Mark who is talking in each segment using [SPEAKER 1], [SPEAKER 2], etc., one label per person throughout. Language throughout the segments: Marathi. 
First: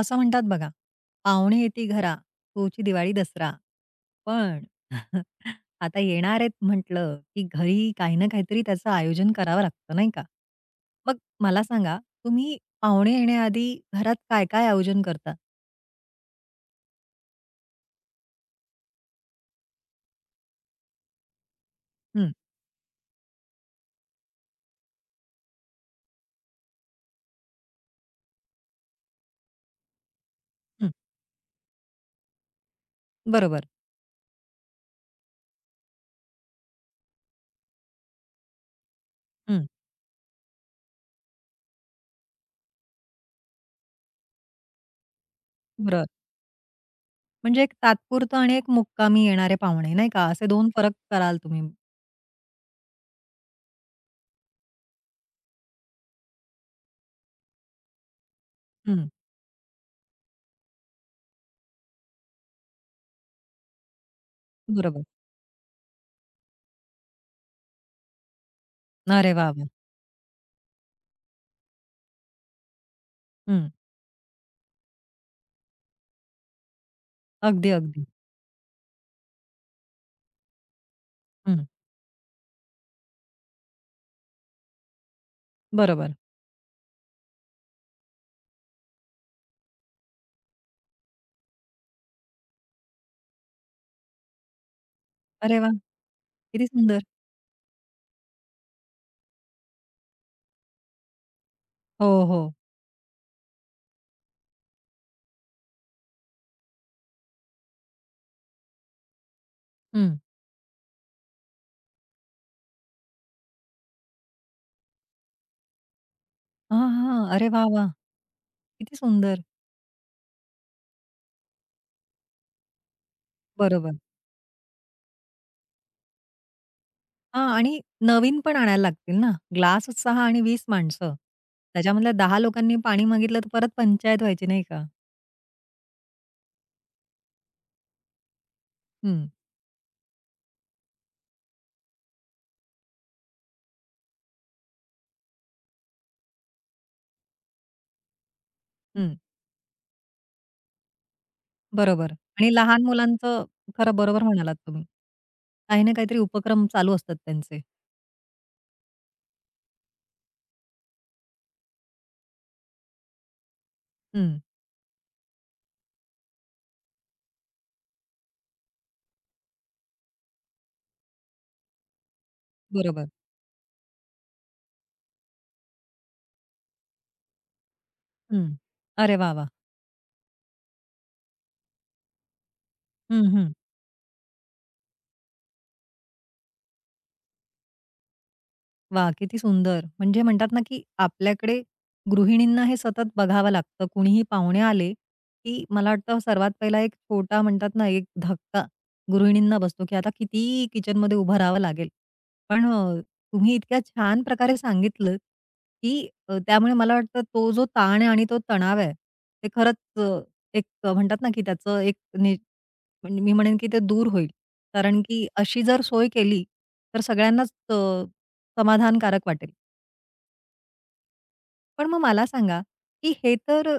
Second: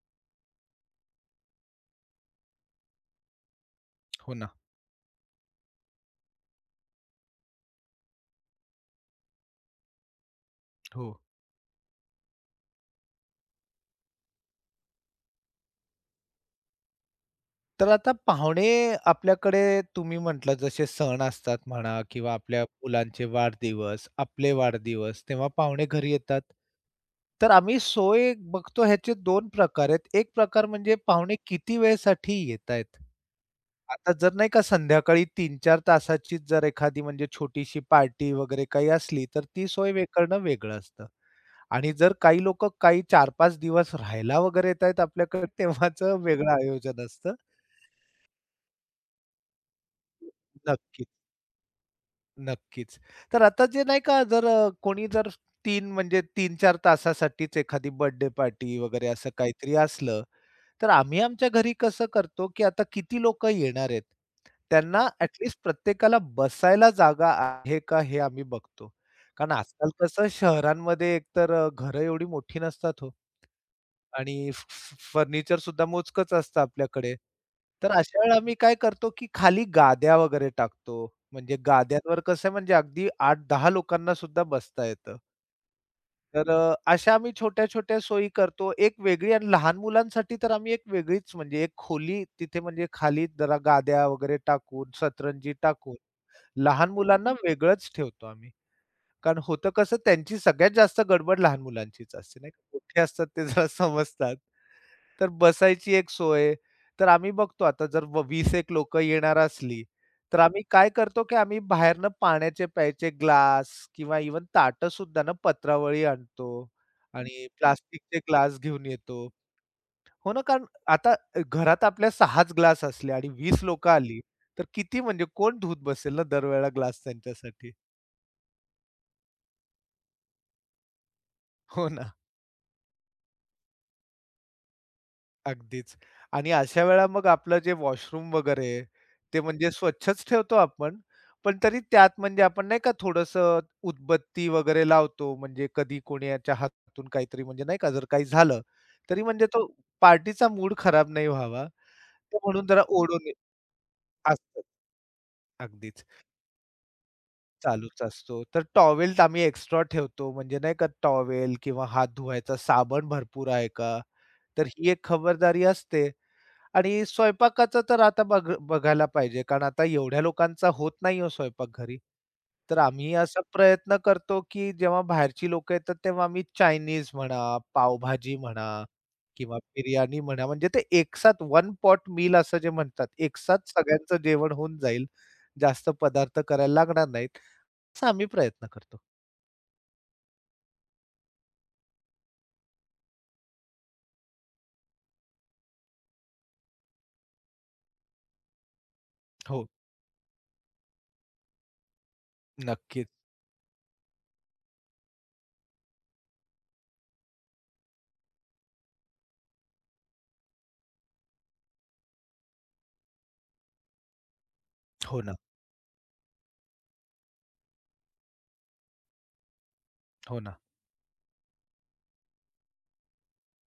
[SPEAKER 1] असं म्हणतात बघा, "पाहुणे येती घरा, तुची दिवाळी दसरा."
[SPEAKER 2] हो ना.
[SPEAKER 1] पण आता येणार आहेत म्हटलं, की घरी काही ना काहीतरी त्याचं आयोजन करावं लागतं, नाही का?
[SPEAKER 2] हो.
[SPEAKER 1] मग मला सांगा, तुम्ही पाहुणे येण्याआधी घरात काय-काय आयोजन करता?
[SPEAKER 2] तर आता पाहुणे आपल्याकडे तुम्ही म्हटलं जसे सण असतात म्हणा
[SPEAKER 1] हं,
[SPEAKER 2] किंवा आपल्या मुलांचे वाढदिवस, आपले वाढदिवस तेव्हा पाहुणे घरी येतात. तर आम्ही सोय बघतो ह्याचे 2 प्रकार आहेत. एक प्रकार
[SPEAKER 1] हं,
[SPEAKER 2] म्हणजे पाहुणे किती वेळेसाठी येतायत.
[SPEAKER 1] बरोबर.
[SPEAKER 2] आता जर नाही का संध्याकाळी 3-4 तासाचीच जर एखादी म्हणजे छोटीशी पार्टी वगैरे काही असली, तर
[SPEAKER 1] हं,
[SPEAKER 2] ती सोय करणं वेगळं असतं. आणि जर काही लोकं काही 4-5 दिवस राहायला वगैरे येत आहेत आपल्याकडे
[SPEAKER 1] बरोबर.
[SPEAKER 2] तेव्हाचं वेगळं आयोजन असतं.
[SPEAKER 1] म्हणजे एक तात्पुरतं आणि एक मुक्कामी येणारे पाहुणे, नाही का? असे 2 फरक
[SPEAKER 2] नक्कीच,
[SPEAKER 1] कराल तुम्ही.
[SPEAKER 2] नक्कीच. तर आता जे नाही का जर कोणी जर 3 म्हणजे 3-4 तासासाठीच एखादी बर्थडे पार्टी वगैरे
[SPEAKER 1] हं,
[SPEAKER 2] असं काहीतरी असलं, तर आम्ही आमच्या घरी कसं करतो, की आता किती लोकं येणार आहेत.
[SPEAKER 1] बरोबर.
[SPEAKER 2] त्यांना ॲट लिस्ट प्रत्येकाला बसायला जागा आहे का हे आम्ही बघतो.
[SPEAKER 1] अरे
[SPEAKER 2] कारण
[SPEAKER 1] वाह, वाह!
[SPEAKER 2] आजकाल कसं शहरांमध्ये एकतर घरं एवढी मोठी नसतात हो.
[SPEAKER 1] हं,
[SPEAKER 2] आणि फ फ फर्निचर सुद्धा मोजकंच असतं आपल्याकडे.
[SPEAKER 1] अगदी,
[SPEAKER 2] तर
[SPEAKER 1] अगदी.
[SPEAKER 2] अशा वेळेला आम्ही काय करतो, की खाली गाद्या वगैरे टाकतो. म्हणजे
[SPEAKER 1] हं,
[SPEAKER 2] गाद्यांवर कसं आहे म्हणजे अगदी 8-10 लोकांना सुद्धा बसता येतं.
[SPEAKER 1] बरोबर.
[SPEAKER 2] तर अशा आम्ही छोट्या-छोट्या सोयी करतो. एक वेगळी आणि लहान मुलांसाठी तर आम्ही एक वेगळीच म्हणजे एक खोली तिथे म्हणजे खाली जरा गाद्या वगैरे टाकून, सतरंजी
[SPEAKER 1] अरे वाह!
[SPEAKER 2] टाकून
[SPEAKER 1] किती
[SPEAKER 2] लहान
[SPEAKER 1] सुंदर.
[SPEAKER 2] मुलांना वेगळंच ठेवतो आम्ही. कारण होतं कसं त्यांची सगळ्यात जास्त गडबड लहान
[SPEAKER 1] हो,
[SPEAKER 2] मुलांचीच असते नाही
[SPEAKER 1] हो.
[SPEAKER 2] का. मोठे असतात ते जरा समजतात. तर बसायची एक सोय. तर आम्ही बघतो आता जर 20-एक लोकं येणार असली, तर आम्ही काय करतो, की आम्ही बाहेरनं पाण्याचे प्यायचे ग्लास किंवा इव्हन ताटंसुद्धा ना पत्रावळी आणतो
[SPEAKER 1] हां, हां.
[SPEAKER 2] आणि
[SPEAKER 1] अरे वाह, वाह!
[SPEAKER 2] प्लास्टिकचे ग्लास घेऊन
[SPEAKER 1] किती
[SPEAKER 2] येतो.
[SPEAKER 1] सुंदर.
[SPEAKER 2] हो ना, कारण आता घरात आपल्या 6च ग्लास असले आणि 20 लोकं
[SPEAKER 1] बरोबर.
[SPEAKER 2] आली, तर किती म्हणजे कोण धूत बसेल ना दरवेळेला ग्लास
[SPEAKER 1] हां
[SPEAKER 2] त्यांच्यासाठी.
[SPEAKER 1] आणि नवीन पण आणायला लागतील ना. ग्लासच 6 आणि 20 माणसं.
[SPEAKER 2] हो ना.
[SPEAKER 1] त्याच्यामधल्या 10 लोकांनी पाणी मागितलं, तर परत पंचायत व्हायची नाही का?
[SPEAKER 2] अगदीच. आणि अशा वेळेला मग आपलं जे वॉशरूम वगैरे आहे,
[SPEAKER 1] हं,
[SPEAKER 2] ते म्हणजे स्वच्छच ठेवतो आपण. पण तरी त्यात म्हणजे आपण नाही का थोडंसं उदबत्ती वगैरे लावतो. म्हणजे कधी कोणाच्या हातून काहीतरी म्हणजे नाही का जर काही झालं,
[SPEAKER 1] हं.
[SPEAKER 2] तरी म्हणजे तो पार्टीचा मूड खराब नाही व्हावा.
[SPEAKER 1] बरोबर
[SPEAKER 2] तर
[SPEAKER 1] आणि
[SPEAKER 2] म्हणून जरा
[SPEAKER 1] लहान
[SPEAKER 2] ओढून
[SPEAKER 1] मुलांचं खरं बरोबर म्हणालात
[SPEAKER 2] असतं.
[SPEAKER 1] तुम्ही. काही ना
[SPEAKER 2] अगदीच.
[SPEAKER 1] काहीतरी उपक्रम चालू असतात त्यांचे.
[SPEAKER 2] चालूच असतो. तर टॉवेल आम्ही एक्स्ट्रा ठेवतो. म्हणजे नाही का टॉवेल किंवा हात धुवायचा साबण भरपूर आहे का?
[SPEAKER 1] हं,
[SPEAKER 2] तर ही एक खबरदारी असते. आणि स्वयंपाकाचं तर आता बघायला पाहिजे, कारण आता एवढ्या लोकांचा होत नाही हो स्वयंपाक घरी. तर
[SPEAKER 1] बरोबर.
[SPEAKER 2] आम्ही असा प्रयत्न करतो, की जेव्हा बाहेरची लोकं येतात, तेव्हा आम्ही चायनीज म्हणा, पावभाजी
[SPEAKER 1] हं.
[SPEAKER 2] म्हणा
[SPEAKER 1] अरे वाह, वाह!
[SPEAKER 2] किंवा बिर्याणी म्हणा, म्हणजे ते एकसाथ वन पॉट मील असं जे म्हणतात,
[SPEAKER 1] हं, हं.
[SPEAKER 2] एकसाथ सगळ्यांचं जेवण होऊन जाईल. जास्त पदार्थ करायला लागणार नाहीत, असा आम्ही प्रयत्न करतो.
[SPEAKER 1] वा, किती सुंदर. म्हणजे म्हणतात ना, की आपल्याकडे गृहिणींना हे सतत बघावं लागतं. कुणीही पाहुणे आले, की मला वाटतं सर्वात पहिला एक छोटा म्हणतात ना, एक धक्का गृहिणींना
[SPEAKER 2] हो,
[SPEAKER 1] बसतो, की आता किती किचनमध्ये उभं राहावं लागेल. पण
[SPEAKER 2] नक्कीच.
[SPEAKER 1] तुम्ही इतक्या छान प्रकारे सांगितलंत, की त्यामुळे मला वाटतं तो जो ताण आहे आणि तो तणाव आहे, ते खरंच एक म्हणतात ना, की त्याचं एक म्हणजे मी म्हणेन की ते दूर होईल. कारण
[SPEAKER 2] हो
[SPEAKER 1] की
[SPEAKER 2] ना,
[SPEAKER 1] अशी जर सोय केली, तर सगळ्यांनाच समाधानकारक वाटेल.
[SPEAKER 2] हो ना.
[SPEAKER 1] पण मग मला सांगा, की हे तर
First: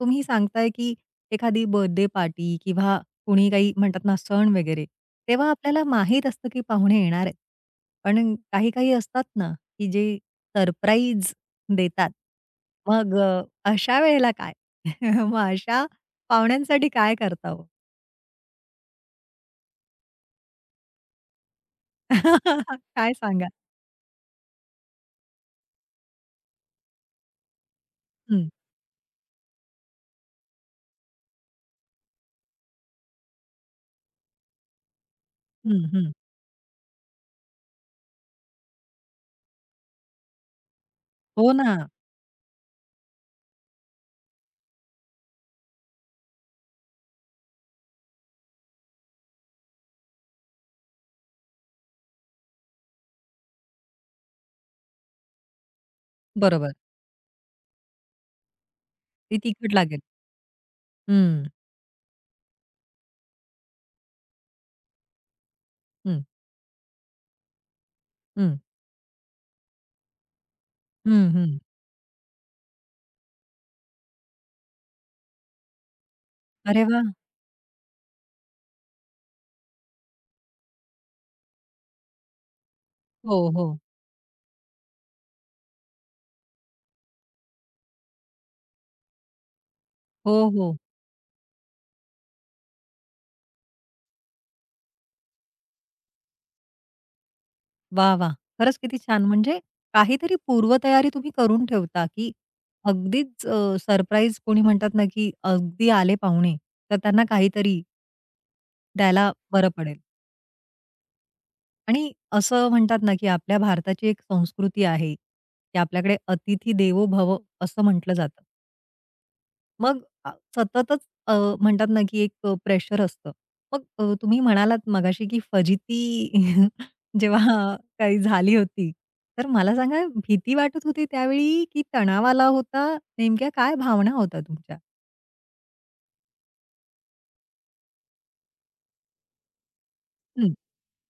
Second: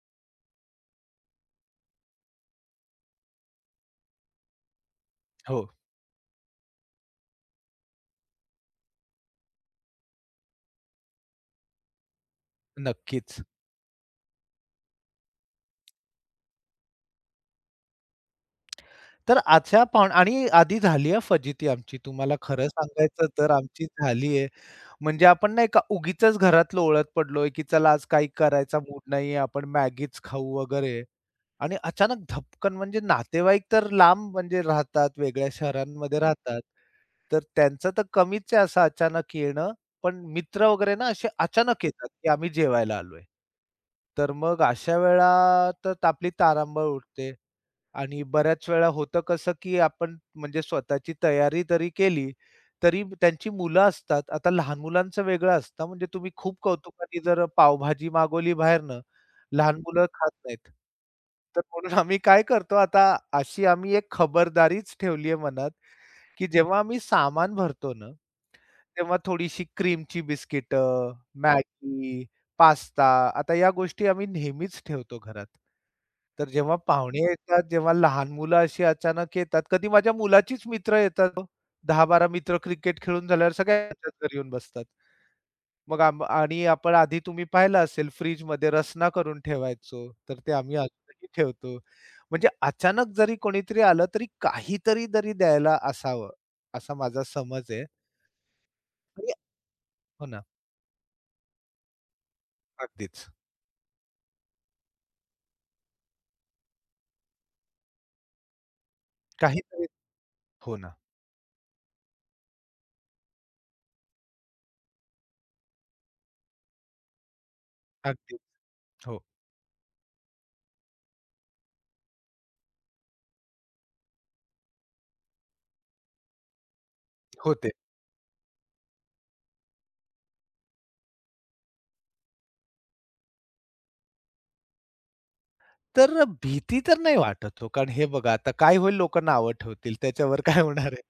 [SPEAKER 1] तुम्ही सांगताय की एखादी बर्थडे पार्टी किंवा कुणी काही म्हणतात ना सण वगैरे, तेव्हा
[SPEAKER 2] हो,
[SPEAKER 1] आपल्याला माहीत असतं की पाहुणे येणार आहेत. पण काही-काही असतात ना, की जे सरप्राईज देतात. मग
[SPEAKER 2] नक्कीच.
[SPEAKER 1] अशा वेळेला काय? मग अशा पाहुण्यांसाठी काय करता हो?
[SPEAKER 2] तर अशा आणि आधी झाली आहे फजिती आमची. तुम्हाला खरं
[SPEAKER 1] काय
[SPEAKER 2] सांगायचं
[SPEAKER 1] सांगाल?
[SPEAKER 2] तर आमची झाली आहे. म्हणजे आपण नाही का उगीचच घरातलं ओळत पडलोय, की चला आज काही
[SPEAKER 1] हं,
[SPEAKER 2] करायचा मूड नाहीये, आपण मॅगीच खाऊ वगैरे आणि अचानक धपकन म्हणजे नातेवाईक तर लांब म्हणजे राहतात, वेगळ्या
[SPEAKER 1] हं, हं.
[SPEAKER 2] शहरांमध्ये राहतात. तर त्यांचं तर कमीच आहे असं अचानक येणं, पण मित्र वगैरे ना असे
[SPEAKER 1] हो ना,
[SPEAKER 2] अचानक येतात, की आम्ही जेवायला आलोय. तर मग अशा वेळा तर आपली तारांबळ उठते आणि बऱ्याच वेळा होतं कसं, की आपण म्हणजे स्वतःची तयारी जरी केली, तरी त्यांची मुलं असतात. आता लहान मुलांचं वेगळं असतं, म्हणजे तुम्ही खूप
[SPEAKER 1] बरोबर.
[SPEAKER 2] कौतुकाने जर पावभाजी मागवली बाहेरनं,
[SPEAKER 1] ती तिखट
[SPEAKER 2] लहान
[SPEAKER 1] लागेल.
[SPEAKER 2] मुलं खात नाहीत.
[SPEAKER 1] हं,
[SPEAKER 2] तर म्हणून आम्ही काय करतो आता, अशी आम्ही एक खबरदारीच ठेवली आहे मनात,
[SPEAKER 1] हं,
[SPEAKER 2] की जेव्हा आम्ही सामान भरतो ना,
[SPEAKER 1] हं,
[SPEAKER 2] तेव्हा थोडीशी क्रीमची बिस्किटं,
[SPEAKER 1] हं, हं.
[SPEAKER 2] मॅगी, पास्ता आता या गोष्टी आम्ही नेहमीच ठेवतो घरात. तर जेव्हा
[SPEAKER 1] अरे वाह!
[SPEAKER 2] पाहुणे येतात, जेव्हा लहान मुलं अशी अचानक येतात, कधी माझ्या मुलाचीच मित्र येतात हो. 10-12 मित्र क्रिकेट खेळून
[SPEAKER 1] हो,
[SPEAKER 2] झाल्यावर
[SPEAKER 1] हो.
[SPEAKER 2] सगळ्यांच्याच घरी येऊन बसतात. मग आणि आपण आधी तुम्ही पाहिलं असेल फ्रिजमध्ये रसना करून ठेवायचो, तर
[SPEAKER 1] हो,
[SPEAKER 2] ते आम्ही
[SPEAKER 1] हो.
[SPEAKER 2] अजूनही ठेवतो. म्हणजे अचानक जरी कोणीतरी आलं, तरी काहीतरी तरी द्यायला असावं असा माझा समज आहे.
[SPEAKER 1] वाह, वाह! खरंच किती छान.
[SPEAKER 2] म्हणजे
[SPEAKER 1] म्हणजे
[SPEAKER 2] हो
[SPEAKER 1] काहीतरी
[SPEAKER 2] ना,
[SPEAKER 1] पूर्वतयारी तुम्ही करून ठेवता, की
[SPEAKER 2] अगदीच.
[SPEAKER 1] अगदीच सरप्राईज कोणी म्हणतात ना, की अगदी आले पाहुणे, तर त्यांना काहीतरी द्यायला बरं
[SPEAKER 2] काहीतरी
[SPEAKER 1] पडेल.
[SPEAKER 2] हो ना,
[SPEAKER 1] आणि असं म्हणतात ना, की आपल्या भारताची एक संस्कृती आहे, की आपल्याकडे "अतिथी देवो भव" असं म्हटलं
[SPEAKER 2] अगदी.
[SPEAKER 1] जातं.
[SPEAKER 2] हो,
[SPEAKER 1] मग सततच अ, म्हणतात ना, की एक प्रेशर असतं. मग तुम्ही म्हणालात मगाशी, की फजिती
[SPEAKER 2] होते.
[SPEAKER 1] जेव्हा काही झाली होती, तर मला सांगा भीती वाटत होती त्यावेळी, की तणाव आला होता? नेमक्या काय भावना होता तुमच्या?
[SPEAKER 2] तर भीती तर नाही वाटत हो, कारण हे बघा आता काय होईल लोकं नावं ठेवतील, त्याच्यावर
[SPEAKER 1] हं,
[SPEAKER 2] काय होणार आहे.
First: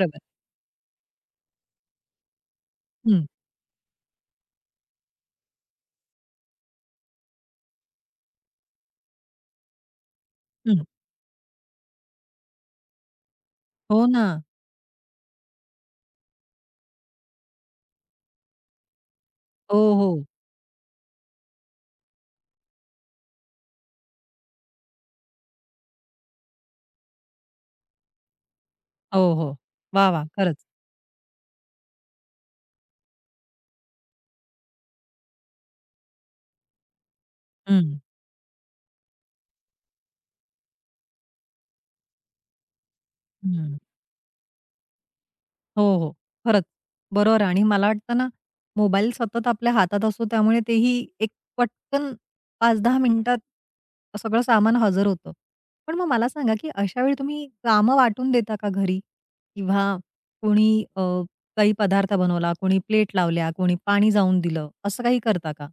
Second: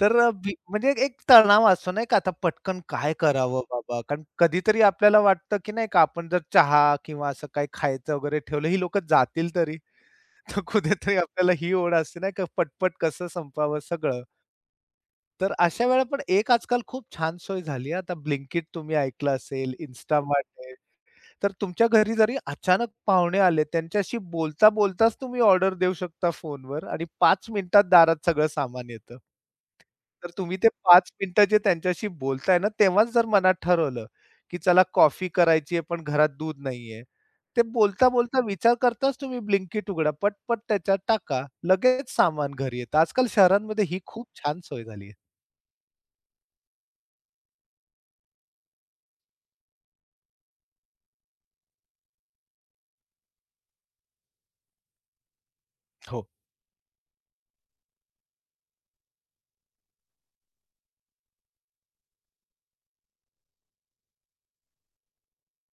[SPEAKER 2] तर अ, भी म्हणजे एक तणाव असतो नाही का, आता पटकन काय
[SPEAKER 1] हं,
[SPEAKER 2] करावं बाबा? कारण कधीतरी आपल्याला वाटतं, की नाही का आपण जर चहा किंवा असं काही खायचं वगैरे ठेवलं, ही लोकं जातील तरी. तर
[SPEAKER 1] हं.
[SPEAKER 2] कुठेतरी आपल्याला ही ओढ असते नाही का, पटपट कसं संपवावं
[SPEAKER 1] हो
[SPEAKER 2] सगळं.
[SPEAKER 1] ना.
[SPEAKER 2] तर अशा वेळेला पण एक आजकाल खूप छान सोय झाली आहे. आता Blinkit तुम्ही ऐकलं असेल,
[SPEAKER 1] हो, हो.
[SPEAKER 2] Instamart आहे. तर तुमच्या घरी जरी अचानक पाहुणे आले, त्यांच्याशी बोलता बोलताच तुम्ही ऑर्डर देऊ शकता फोनवर आणि 5 मिनिटात दारात सगळं सामान येतं.
[SPEAKER 1] हो, हो. वा, वा,
[SPEAKER 2] तर तुम्ही
[SPEAKER 1] खरंच.
[SPEAKER 2] ते 5 मिनिटं जे त्यांच्याशी बोलताय ना, तेव्हाच जर मनात ठरवलं, की चला कॉफी करायची आहे, पण घरात दूध नाहीये. ते
[SPEAKER 1] हं,
[SPEAKER 2] बोलता बोलता विचार करताच तुम्ही Blinkit उघडा, पटपट त्याच्यात टाका, लगेच सामान घरी येतं. आजकाल
[SPEAKER 1] हं.
[SPEAKER 2] शहरांमध्ये ही खूप छान सोय झाली आहे.
[SPEAKER 1] हो, हो. खरंच. बरोबर आहे आणि मला वाटतं ना, मोबाईल सतत आपल्या हातात असतो त्यामुळे तेही एक पटकन 5-10 मिनिटात सगळं सामान हजर होतं. पण मग
[SPEAKER 2] हो.
[SPEAKER 1] मला सांगा, की अशा वेळी तुम्ही कामं वाटून देता का घरी? किंवा कोणी अ, काही पदार्थ बनवला, कोणी प्लेट लावल्या, कोणी पाणी जाऊन दिलं, असं काही करता का?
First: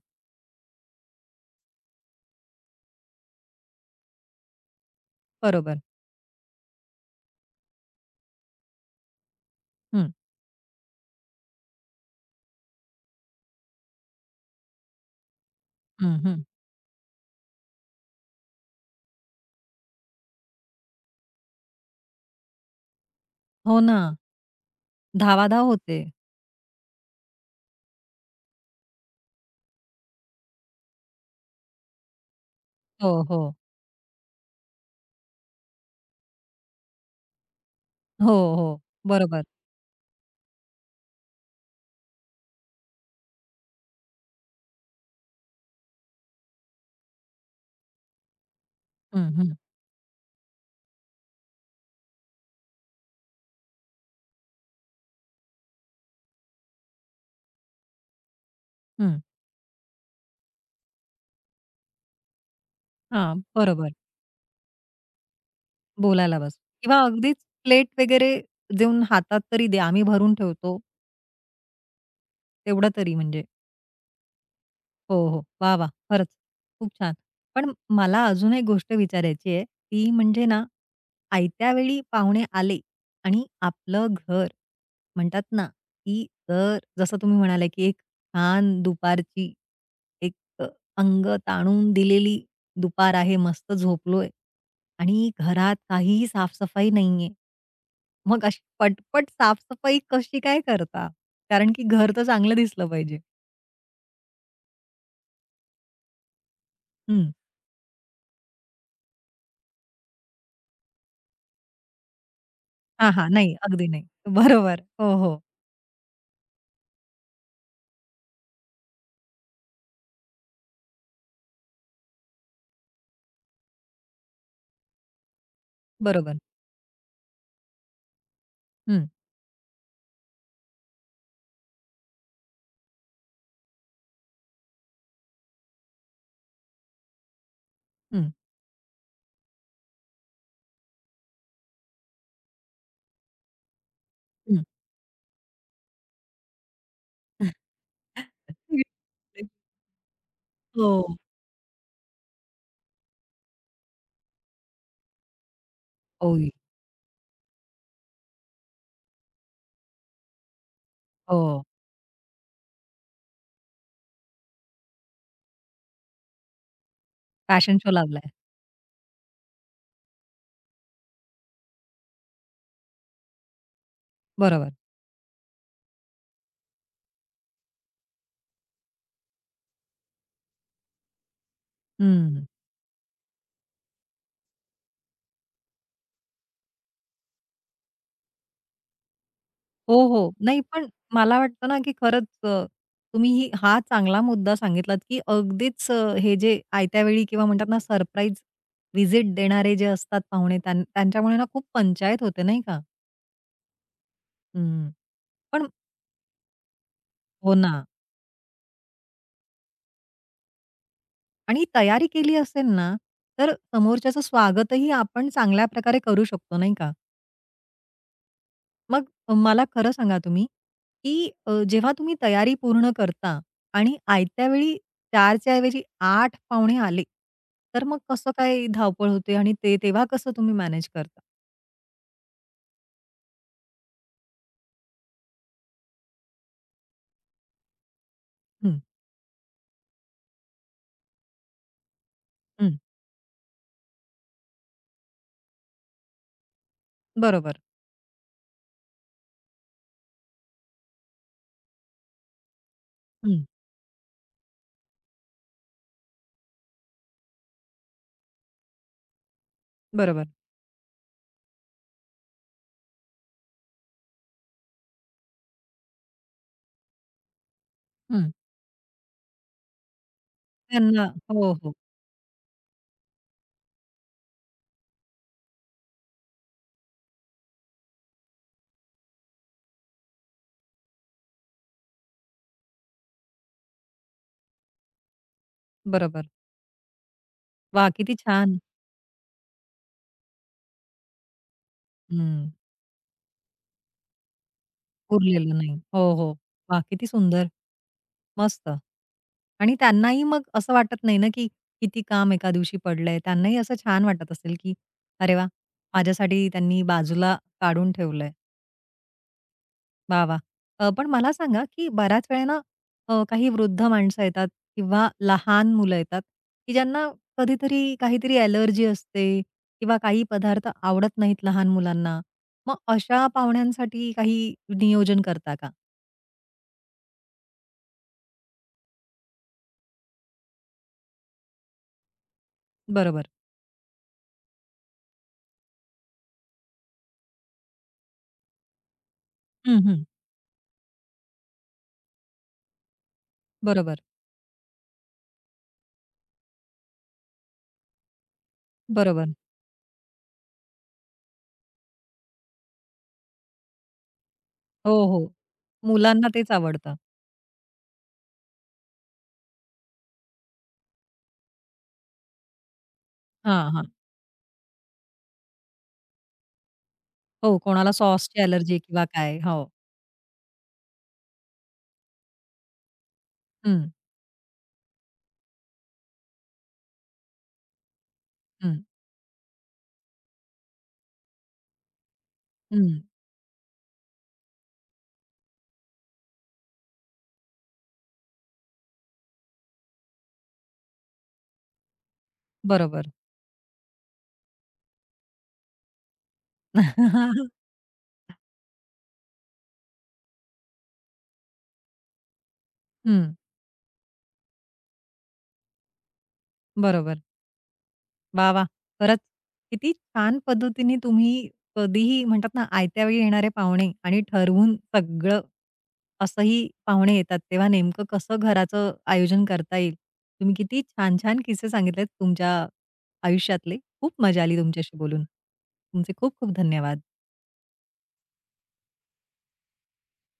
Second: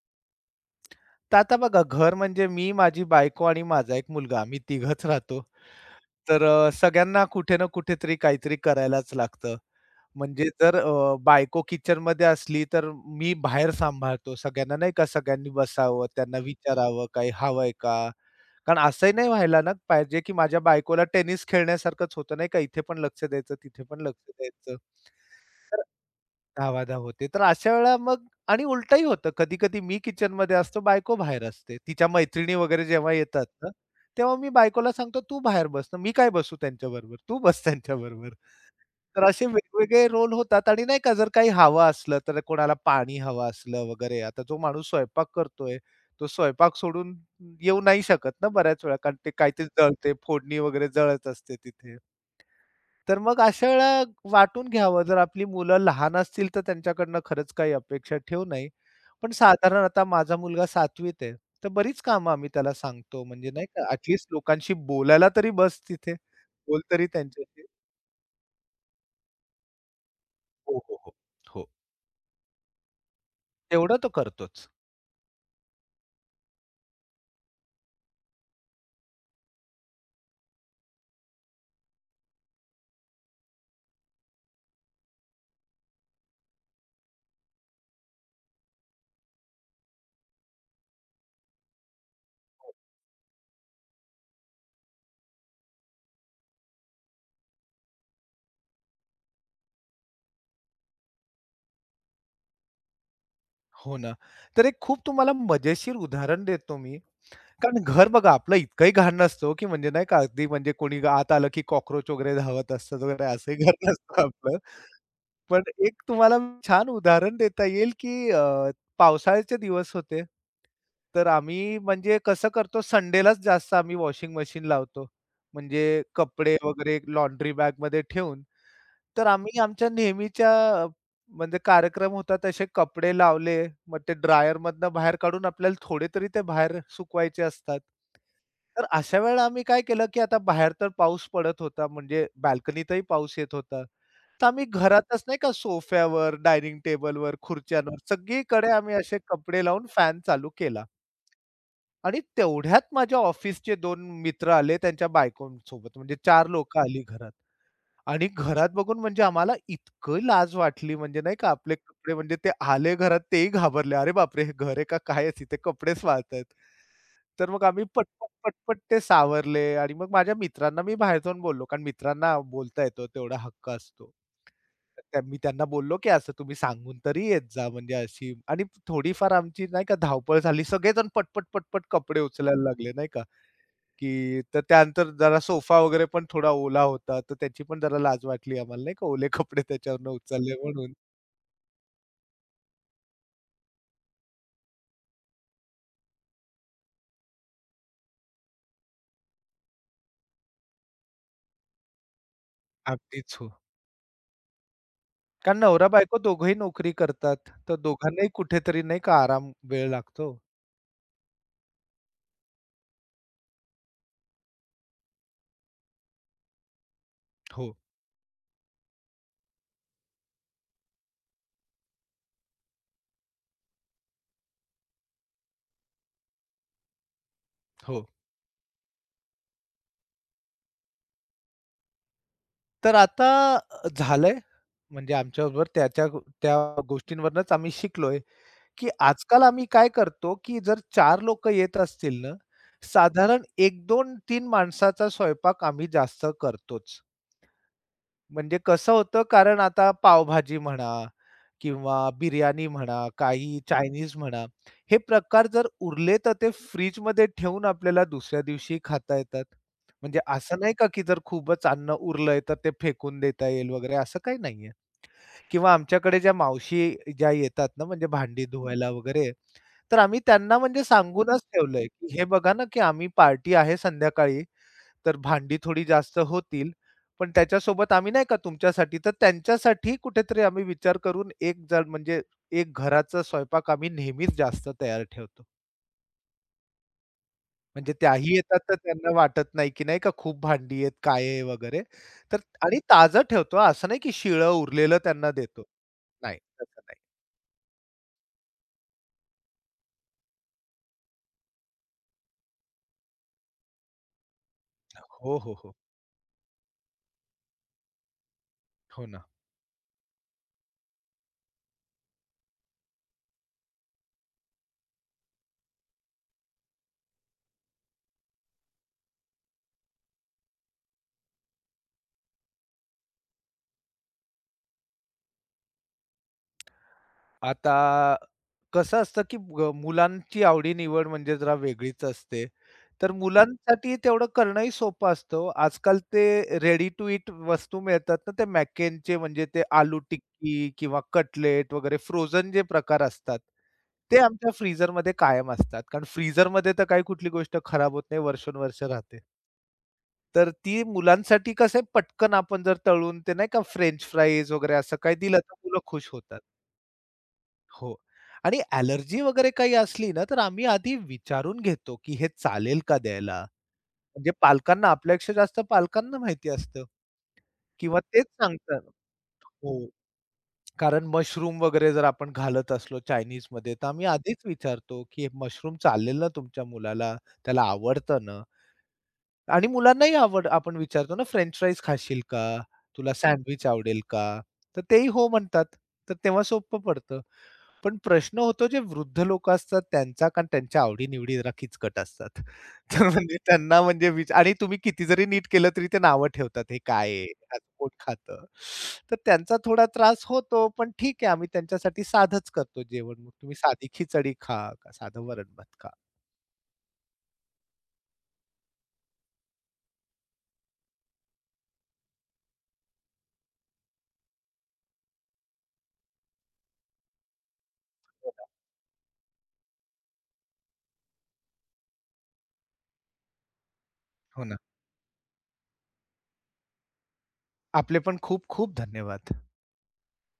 [SPEAKER 2] तर आता बघा घर म्हणजे मी, माझी बायको आणि माझा एक मुलगा आम्ही तिघंच राहतो.
[SPEAKER 1] बरोबर.
[SPEAKER 2] तर सगळ्यांना कुठे ना कुठेतरी काहीतरी करायलाच लागतं.
[SPEAKER 1] हं,
[SPEAKER 2] म्हणजे जर बायको किचनमध्ये असली तर मी बाहेर सांभाळतो सगळ्यांना नाही का, सगळ्यांनी बसावं,
[SPEAKER 1] हं,
[SPEAKER 2] त्यांना
[SPEAKER 1] हं.
[SPEAKER 2] विचारावं काही हवंय का? कारण असंही नाही व्हायला ना पाहिजे, की माझ्या बायकोला टेनिस खेळण्यासारखंच होतं नाही का, इथे पण लक्ष द्यायचं,
[SPEAKER 1] हो
[SPEAKER 2] तिथे
[SPEAKER 1] ना.
[SPEAKER 2] पण लक्ष द्यायचं.
[SPEAKER 1] धावाधाव होते.
[SPEAKER 2] धावाधाव होते. तर अशा वेळेला मग आणि उलटंही होतं. कधी-कधी मी किचनमध्ये असतो, बायको बाहेर असते. तिच्या मैत्रिणी वगैरे
[SPEAKER 1] हो,
[SPEAKER 2] जेव्हा
[SPEAKER 1] हो.
[SPEAKER 2] येतात ना, तेव्हा मी बायकोला सांगतो, "तू बाहेर बस ना, मी काय बसू त्यांच्याबरोबर, तू बस त्यांच्याबरोबर."
[SPEAKER 1] हो, हो.
[SPEAKER 2] तर
[SPEAKER 1] बरोबर.
[SPEAKER 2] असे वेगवेगळे रोल होतात आणि नाही का जर काही हवं असलं, तर कोणाला पाणी हवं असलं वगैरे. आता जो माणूस स्वयंपाक करतोय, तो स्वयंपाक सोडून येऊ नाही शकत ना बऱ्याच वेळा, कारण
[SPEAKER 1] हं,
[SPEAKER 2] ते
[SPEAKER 1] हं,
[SPEAKER 2] काहीतरी जळते, फोडणी वगैरे जळत असते तिथे. तर मग अशा वेळेला वाटून घ्यावं. जर आपली मुलं लहान असतील, तर त्यांच्याकडनं खरंच काही अपेक्षा ठेवू नये.
[SPEAKER 1] हं.
[SPEAKER 2] पण साधारण आता माझा मुलगा 7वीत आहे. तर बरीच कामं आम्ही त्याला सांगतो.
[SPEAKER 1] हां,
[SPEAKER 2] म्हणजे नाही का
[SPEAKER 1] बरोबर.
[SPEAKER 2] ॲट लोकांशी बोलायला तरी बस तिथे.
[SPEAKER 1] बोलायला बस.
[SPEAKER 2] बोल
[SPEAKER 1] किंवा
[SPEAKER 2] तरी
[SPEAKER 1] अगदीच
[SPEAKER 2] त्यांच्याशी.
[SPEAKER 1] प्लेट वगैरे देऊन हातात तरी दे आम्ही भरून
[SPEAKER 2] हो,
[SPEAKER 1] ठेवतो,
[SPEAKER 2] हो, हो. हो.
[SPEAKER 1] तेवढं तरी म्हणजे.
[SPEAKER 2] तेवढं तो करतोच.
[SPEAKER 1] हो, हो. वाह, वाह! खरंच खूप छान. पण मला अजून एक गोष्ट विचारायची आहे, ती म्हणजे ना, आयत्या वेळी पाहुणे आले आणि आपलं घर म्हणतात ना, की जर जसं तुम्ही म्हणाले, की एक छान दुपारची एक अ, अंग ताणून दिलेली दुपार आहे, मस्त झोपलोय आणि घरात काहीही साफ नाहीये. मग अशी पटपट साफसफाई कशी काय करता? कारण की घर तर चांगलं दिसलं पाहिजे.
[SPEAKER 2] हो ना. तर एक खूप तुम्हाला मजेशीर उदाहरण देतो मी.
[SPEAKER 1] हं.
[SPEAKER 2] कारण घर बघा आपलं इतकंही घाण नसतो, की म्हणजे नाही का अगदी म्हणजे कोणी आत आलं की कॉकरोच वगैरे धावत असतात
[SPEAKER 1] हां,
[SPEAKER 2] वगैरे
[SPEAKER 1] हां. नाही,
[SPEAKER 2] असंही घर
[SPEAKER 1] अगदी नाही.
[SPEAKER 2] नसतं आपलं.
[SPEAKER 1] बरोबर. हो, हो.
[SPEAKER 2] पण एक तुम्हाला छान उदाहरण देता येईल, की पावसाळ्याचे दिवस होते. तर आम्ही म्हणजे कसं करतो संडेलाच जास्त आम्ही वॉशिंग मशीन लावतो. म्हणजे
[SPEAKER 1] बरोबर.
[SPEAKER 2] कपडे वगैरे लॉन्ड्री बॅगमध्ये ठेवून
[SPEAKER 1] हं,
[SPEAKER 2] तर आम्ही आमच्या नेहमीच्या अ, म्हणजे कार्यक्रम होता तसे कपडे लावले. मग ते ड्रायरमधनं बाहेर काढून आपल्याला थोडे तरी ते बाहेर सुकवायचे असतात.
[SPEAKER 1] हं,
[SPEAKER 2] तर अशा वेळेला आम्ही काय केलं, की आता बाहेर तर पाऊस पडत होता, म्हणजे बाल्कनीतही पाऊस येत होता. तर
[SPEAKER 1] हं.
[SPEAKER 2] आम्ही घरातच नाही का सोफ्यावर, डायनिंग टेबलवर, खुर्च्यांवर सगळीकडे आम्ही असे कपडे लावून फॅन चालू केला.
[SPEAKER 1] हो.
[SPEAKER 2] आणि तेवढ्यात माझ्या ऑफिसचे 2 मित्र आले त्यांच्या बायकोंसोबत म्हणजे 4
[SPEAKER 1] ओय.
[SPEAKER 2] लोकं आली घरात. आणि घरात बघून म्हणजे आम्हाला इतकं लाज वाटली म्हणजे नाही का
[SPEAKER 1] हो.
[SPEAKER 2] आपले कपडे म्हणजे ते आले घरात तेही घाबरले. अरे बापरे! हे घर आहे का काय आहे तिथे कपडेच वाळतायत. तर मग
[SPEAKER 1] फॅशन
[SPEAKER 2] आम्ही
[SPEAKER 1] शो लावलाय.
[SPEAKER 2] पटपट, पटपट ते सावरले आणि मग माझ्या मित्रांना मी बाहेर जाऊन बोललो, कारण मित्रांना बोलता येतो तेवढा हक्क असतो.
[SPEAKER 1] बरोबर.
[SPEAKER 2] तर मी त्यांना बोललो, की असं तुम्ही सांगून तरी येत जा म्हणजे अशी आणि थोडीफार आमची नाही का धावपळ झाली. सगळेजण पटपट, पटपट कपडे
[SPEAKER 1] हं.
[SPEAKER 2] उचलायला लागले नाही का. की तर त्यानंतर जरा सोफा वगैरे पण थोडा ओला होता, तर त्याची पण जरा लाज वाटली आम्हाला नाही का, ओले कपडे
[SPEAKER 1] हो,
[SPEAKER 2] त्याच्यावरनं
[SPEAKER 1] हो.
[SPEAKER 2] उचलले
[SPEAKER 1] नाही, पण
[SPEAKER 2] म्हणून.
[SPEAKER 1] मला वाटतं ना, की खरंच तुम्ही ही हा चांगला मुद्दा सांगितलात, की अगदीच हे जे आयत्या वेळी किंवा म्हणतात ना, सरप्राईज व्हिजिट देणारे जे असतात पाहुणे, त्यांच्यामुळे ना खूप पंचायत होते, नाही का?
[SPEAKER 2] अगदीच हो.
[SPEAKER 1] हं.
[SPEAKER 2] कारण
[SPEAKER 1] पण
[SPEAKER 2] नवरा-बायको दोघंही नोकरी करतात,
[SPEAKER 1] हो ना.
[SPEAKER 2] तर दोघांनाही कुठेतरी नाही का आराम वेळ लागतो.
[SPEAKER 1] आणि तयारी केली असेल ना, तर समोरच्याचं स्वागतही आपण चांगल्या प्रकारे करू शकतो, नाही का?
[SPEAKER 2] हो,
[SPEAKER 1] मग मला खरं सांगा तुम्ही, की जेव्हा तुम्ही तयारी पूर्ण करता आणि आयत्या वेळी 4 च्या ऐवजी 8 पाहुणे आले, तर मग
[SPEAKER 2] हो.
[SPEAKER 1] कसं काय धावपळ होते आणि ते तेव्हा कसं तुम्ही मॅनेज करता?
[SPEAKER 2] तर आता झालंय म्हणजे आमच्याबरोबर त्या गोष्टींवरनंच आम्ही शिकलोय,
[SPEAKER 1] हं,
[SPEAKER 2] की आजकाल आम्ही काय करतो, की जर 4 लोकं येत असतील ना,
[SPEAKER 1] हं.
[SPEAKER 2] साधारण 1, 2, 3 माणसाचा स्वयंपाक आम्ही जास्त करतोच.
[SPEAKER 1] बरोबर.
[SPEAKER 2] म्हणजे कसं होतं कारण आता पावभाजी म्हणा किंवा बिर्याणी म्हणा,
[SPEAKER 1] हं,
[SPEAKER 2] काही चायनीज म्हणा, हे प्रकार जर उरले तर ते फ्रिजमध्ये ठेवून आपल्याला दुसऱ्या दिवशी खाता येतात. म्हणजे
[SPEAKER 1] बरोबर.
[SPEAKER 2] असं नाही का, की जर खूपच अन्न उरलंय तर ते फेकून देता येईल वगैरे असं काही नाहीये. किंवा आमच्याकडे ज्या मावशी ज्या येतात ना म्हणजे
[SPEAKER 1] हं.
[SPEAKER 2] भांडी धुवायला वगैरे, तर आम्ही त्यांना म्हणजे
[SPEAKER 1] त्यांना
[SPEAKER 2] सांगूनच
[SPEAKER 1] हो, हो.
[SPEAKER 2] ठेवलंय, की हे बघा ना, की आम्ही पार्टी आहे संध्याकाळी तर भांडी थोडी जास्त होतील. पण त्याच्यासोबत आम्ही नाही का तुमच्यासाठी, तर त्यांच्यासाठी कुठेतरी आम्ही विचार करून एक जण म्हणजे एक घराचा स्वयंपाक आम्ही नेहमीच जास्त तयार ठेवतो.
[SPEAKER 1] बरोबर. वाह!
[SPEAKER 2] म्हणजे
[SPEAKER 1] किती
[SPEAKER 2] त्याही येतात,
[SPEAKER 1] छान.
[SPEAKER 2] तर त्यांना वाटत नाही, की नाही का खूप भांडी आहेत, काय आहे वगैरे. तर
[SPEAKER 1] हं.
[SPEAKER 2] आणि ताजं ठेवतो हां, असं नाही की शिळं उरलेलं त्यांना
[SPEAKER 1] उरलेलं
[SPEAKER 2] देतो.
[SPEAKER 1] नाही. हो, हो.
[SPEAKER 2] नाही, तसं
[SPEAKER 1] वाह!
[SPEAKER 2] नाही.
[SPEAKER 1] किती सुंदर. मस्त. आणि त्यांनाही मग असं वाटत नाही ना, की किती काम एका दिवशी पडलंय. त्यांनाही असं छान वाटत असेल, की "अरे
[SPEAKER 2] हो,
[SPEAKER 1] वाह!
[SPEAKER 2] हो, हो.
[SPEAKER 1] माझ्यासाठी त्यांनी बाजूला काढून ठेवलंय.
[SPEAKER 2] हो ना.
[SPEAKER 1] वाह, वाह!" पण मला सांगा, की बऱ्याच वेळेला काही वृद्ध माणसं येतात किंवा लहान मुलं येतात, की ज्यांना कधीतरी काहीतरी ॲलर्जी असते किंवा काही पदार्थ आवडत नाहीत लहान मुलांना. मग अशा पाहुण्यांसाठी काही नियोजन करता का?
[SPEAKER 2] आता कसं असतं, की मुलांची आवडी-निवड म्हणजे जरा वेगळीच असते. तर हं.
[SPEAKER 1] बरोबर.
[SPEAKER 2] मुलांसाठी तेवढं करणंही सोपं असतं हो. आजकाल ते रेडी टू इट वस्तू मिळतात ना, ते मॅकेनचे म्हणजे ते
[SPEAKER 1] हं,
[SPEAKER 2] आलू
[SPEAKER 1] हं.
[SPEAKER 2] टिक्की किंवा कटलेट वगैरे फ्रोझन जे प्रकार असतात,
[SPEAKER 1] बरोबर,
[SPEAKER 2] ते आमच्या फ्रीझरमध्ये कायम असतात. कारण फ्रीझरमध्ये तर काही कुठली गोष्ट खराब होत नाही, वर्षोनवर्ष राहते.
[SPEAKER 1] बरोबर.
[SPEAKER 2] तर ती मुलांसाठी कसं आहे, पटकन आपण जर तळून ते नाही का फ्रेंच फ्राईज वगैरे
[SPEAKER 1] हो,
[SPEAKER 2] असं काही
[SPEAKER 1] हो.
[SPEAKER 2] दिलं, तर मुलं खुश
[SPEAKER 1] मुलांना
[SPEAKER 2] होतात.
[SPEAKER 1] तेच आवडतं.
[SPEAKER 2] हो. आणि ॲलर्जी वगैरे काही असली ना, तर आम्ही आधी विचारून घेतो, की हे चालेल का द्यायला?
[SPEAKER 1] हां, हां.
[SPEAKER 2] म्हणजे पालकांना आपल्यापेक्षा जास्त पालकांना माहिती असतं
[SPEAKER 1] हो, कोणाला
[SPEAKER 2] किंवा तेच
[SPEAKER 1] सॉसची अलर्जी
[SPEAKER 2] सांगतात
[SPEAKER 1] किंवा काय. हो.
[SPEAKER 2] हो. कारण मशरूम वगैरे जर आपण घालत असलो चायनीजमध्ये,
[SPEAKER 1] हं,
[SPEAKER 2] तर आम्ही आधीच विचारतो, की हे मशरूम चालेल ना तुमच्या मुलाला? त्याला आवडतं ना?
[SPEAKER 1] हं,
[SPEAKER 2] आणि मुलांनाही आवड आपण विचारतो ना, फ्रेंच फ्राईज खाशील का?
[SPEAKER 1] हं.
[SPEAKER 2] तुला सँडविच आवडेल का? तर तेही हो म्हणतात. तर तेव्हा सोपं पडतं. पण प्रश्न होतो जे वृद्ध लोकं असतात त्यांचा, कारण त्यांच्या आवडी-निवडी जरा किचकट असतात.
[SPEAKER 1] बरोबर.
[SPEAKER 2] तर म्हणजे त्यांना म्हणजे विच आणि तुम्ही किती जरी नीट केलं तरी ते नावं ठेवतात, हे काय आहे? आज कोण खातं? तर त्यांचा थोडा त्रास होतो, पण ठीक आहे आम्ही त्यांच्यासाठी साधच करतो जेवण. मग
[SPEAKER 1] हं.
[SPEAKER 2] तुम्ही साधी खिचडी खा, का साधं वरण-भात खा.
[SPEAKER 1] बरोबर. वाह, वाह! खरंच किती छान पद्धतीने तुम्ही कधीही म्हणतात ना, आयत्या वेळी येणारे पाहुणे आणि ठरवून सगळं असंही पाहुणे येतात, तेव्हा नेमकं कसं घराचं आयोजन करता येईल. तुम्ही किती छान-छान किस्से सांगितलेत तुमच्या आयुष्यातले. खूप मजा
[SPEAKER 2] हो ना.
[SPEAKER 1] आली तुमच्याशी बोलून. तुमचे खूप खूप धन्यवाद.
[SPEAKER 2] आपले पण खूप खूप धन्यवाद.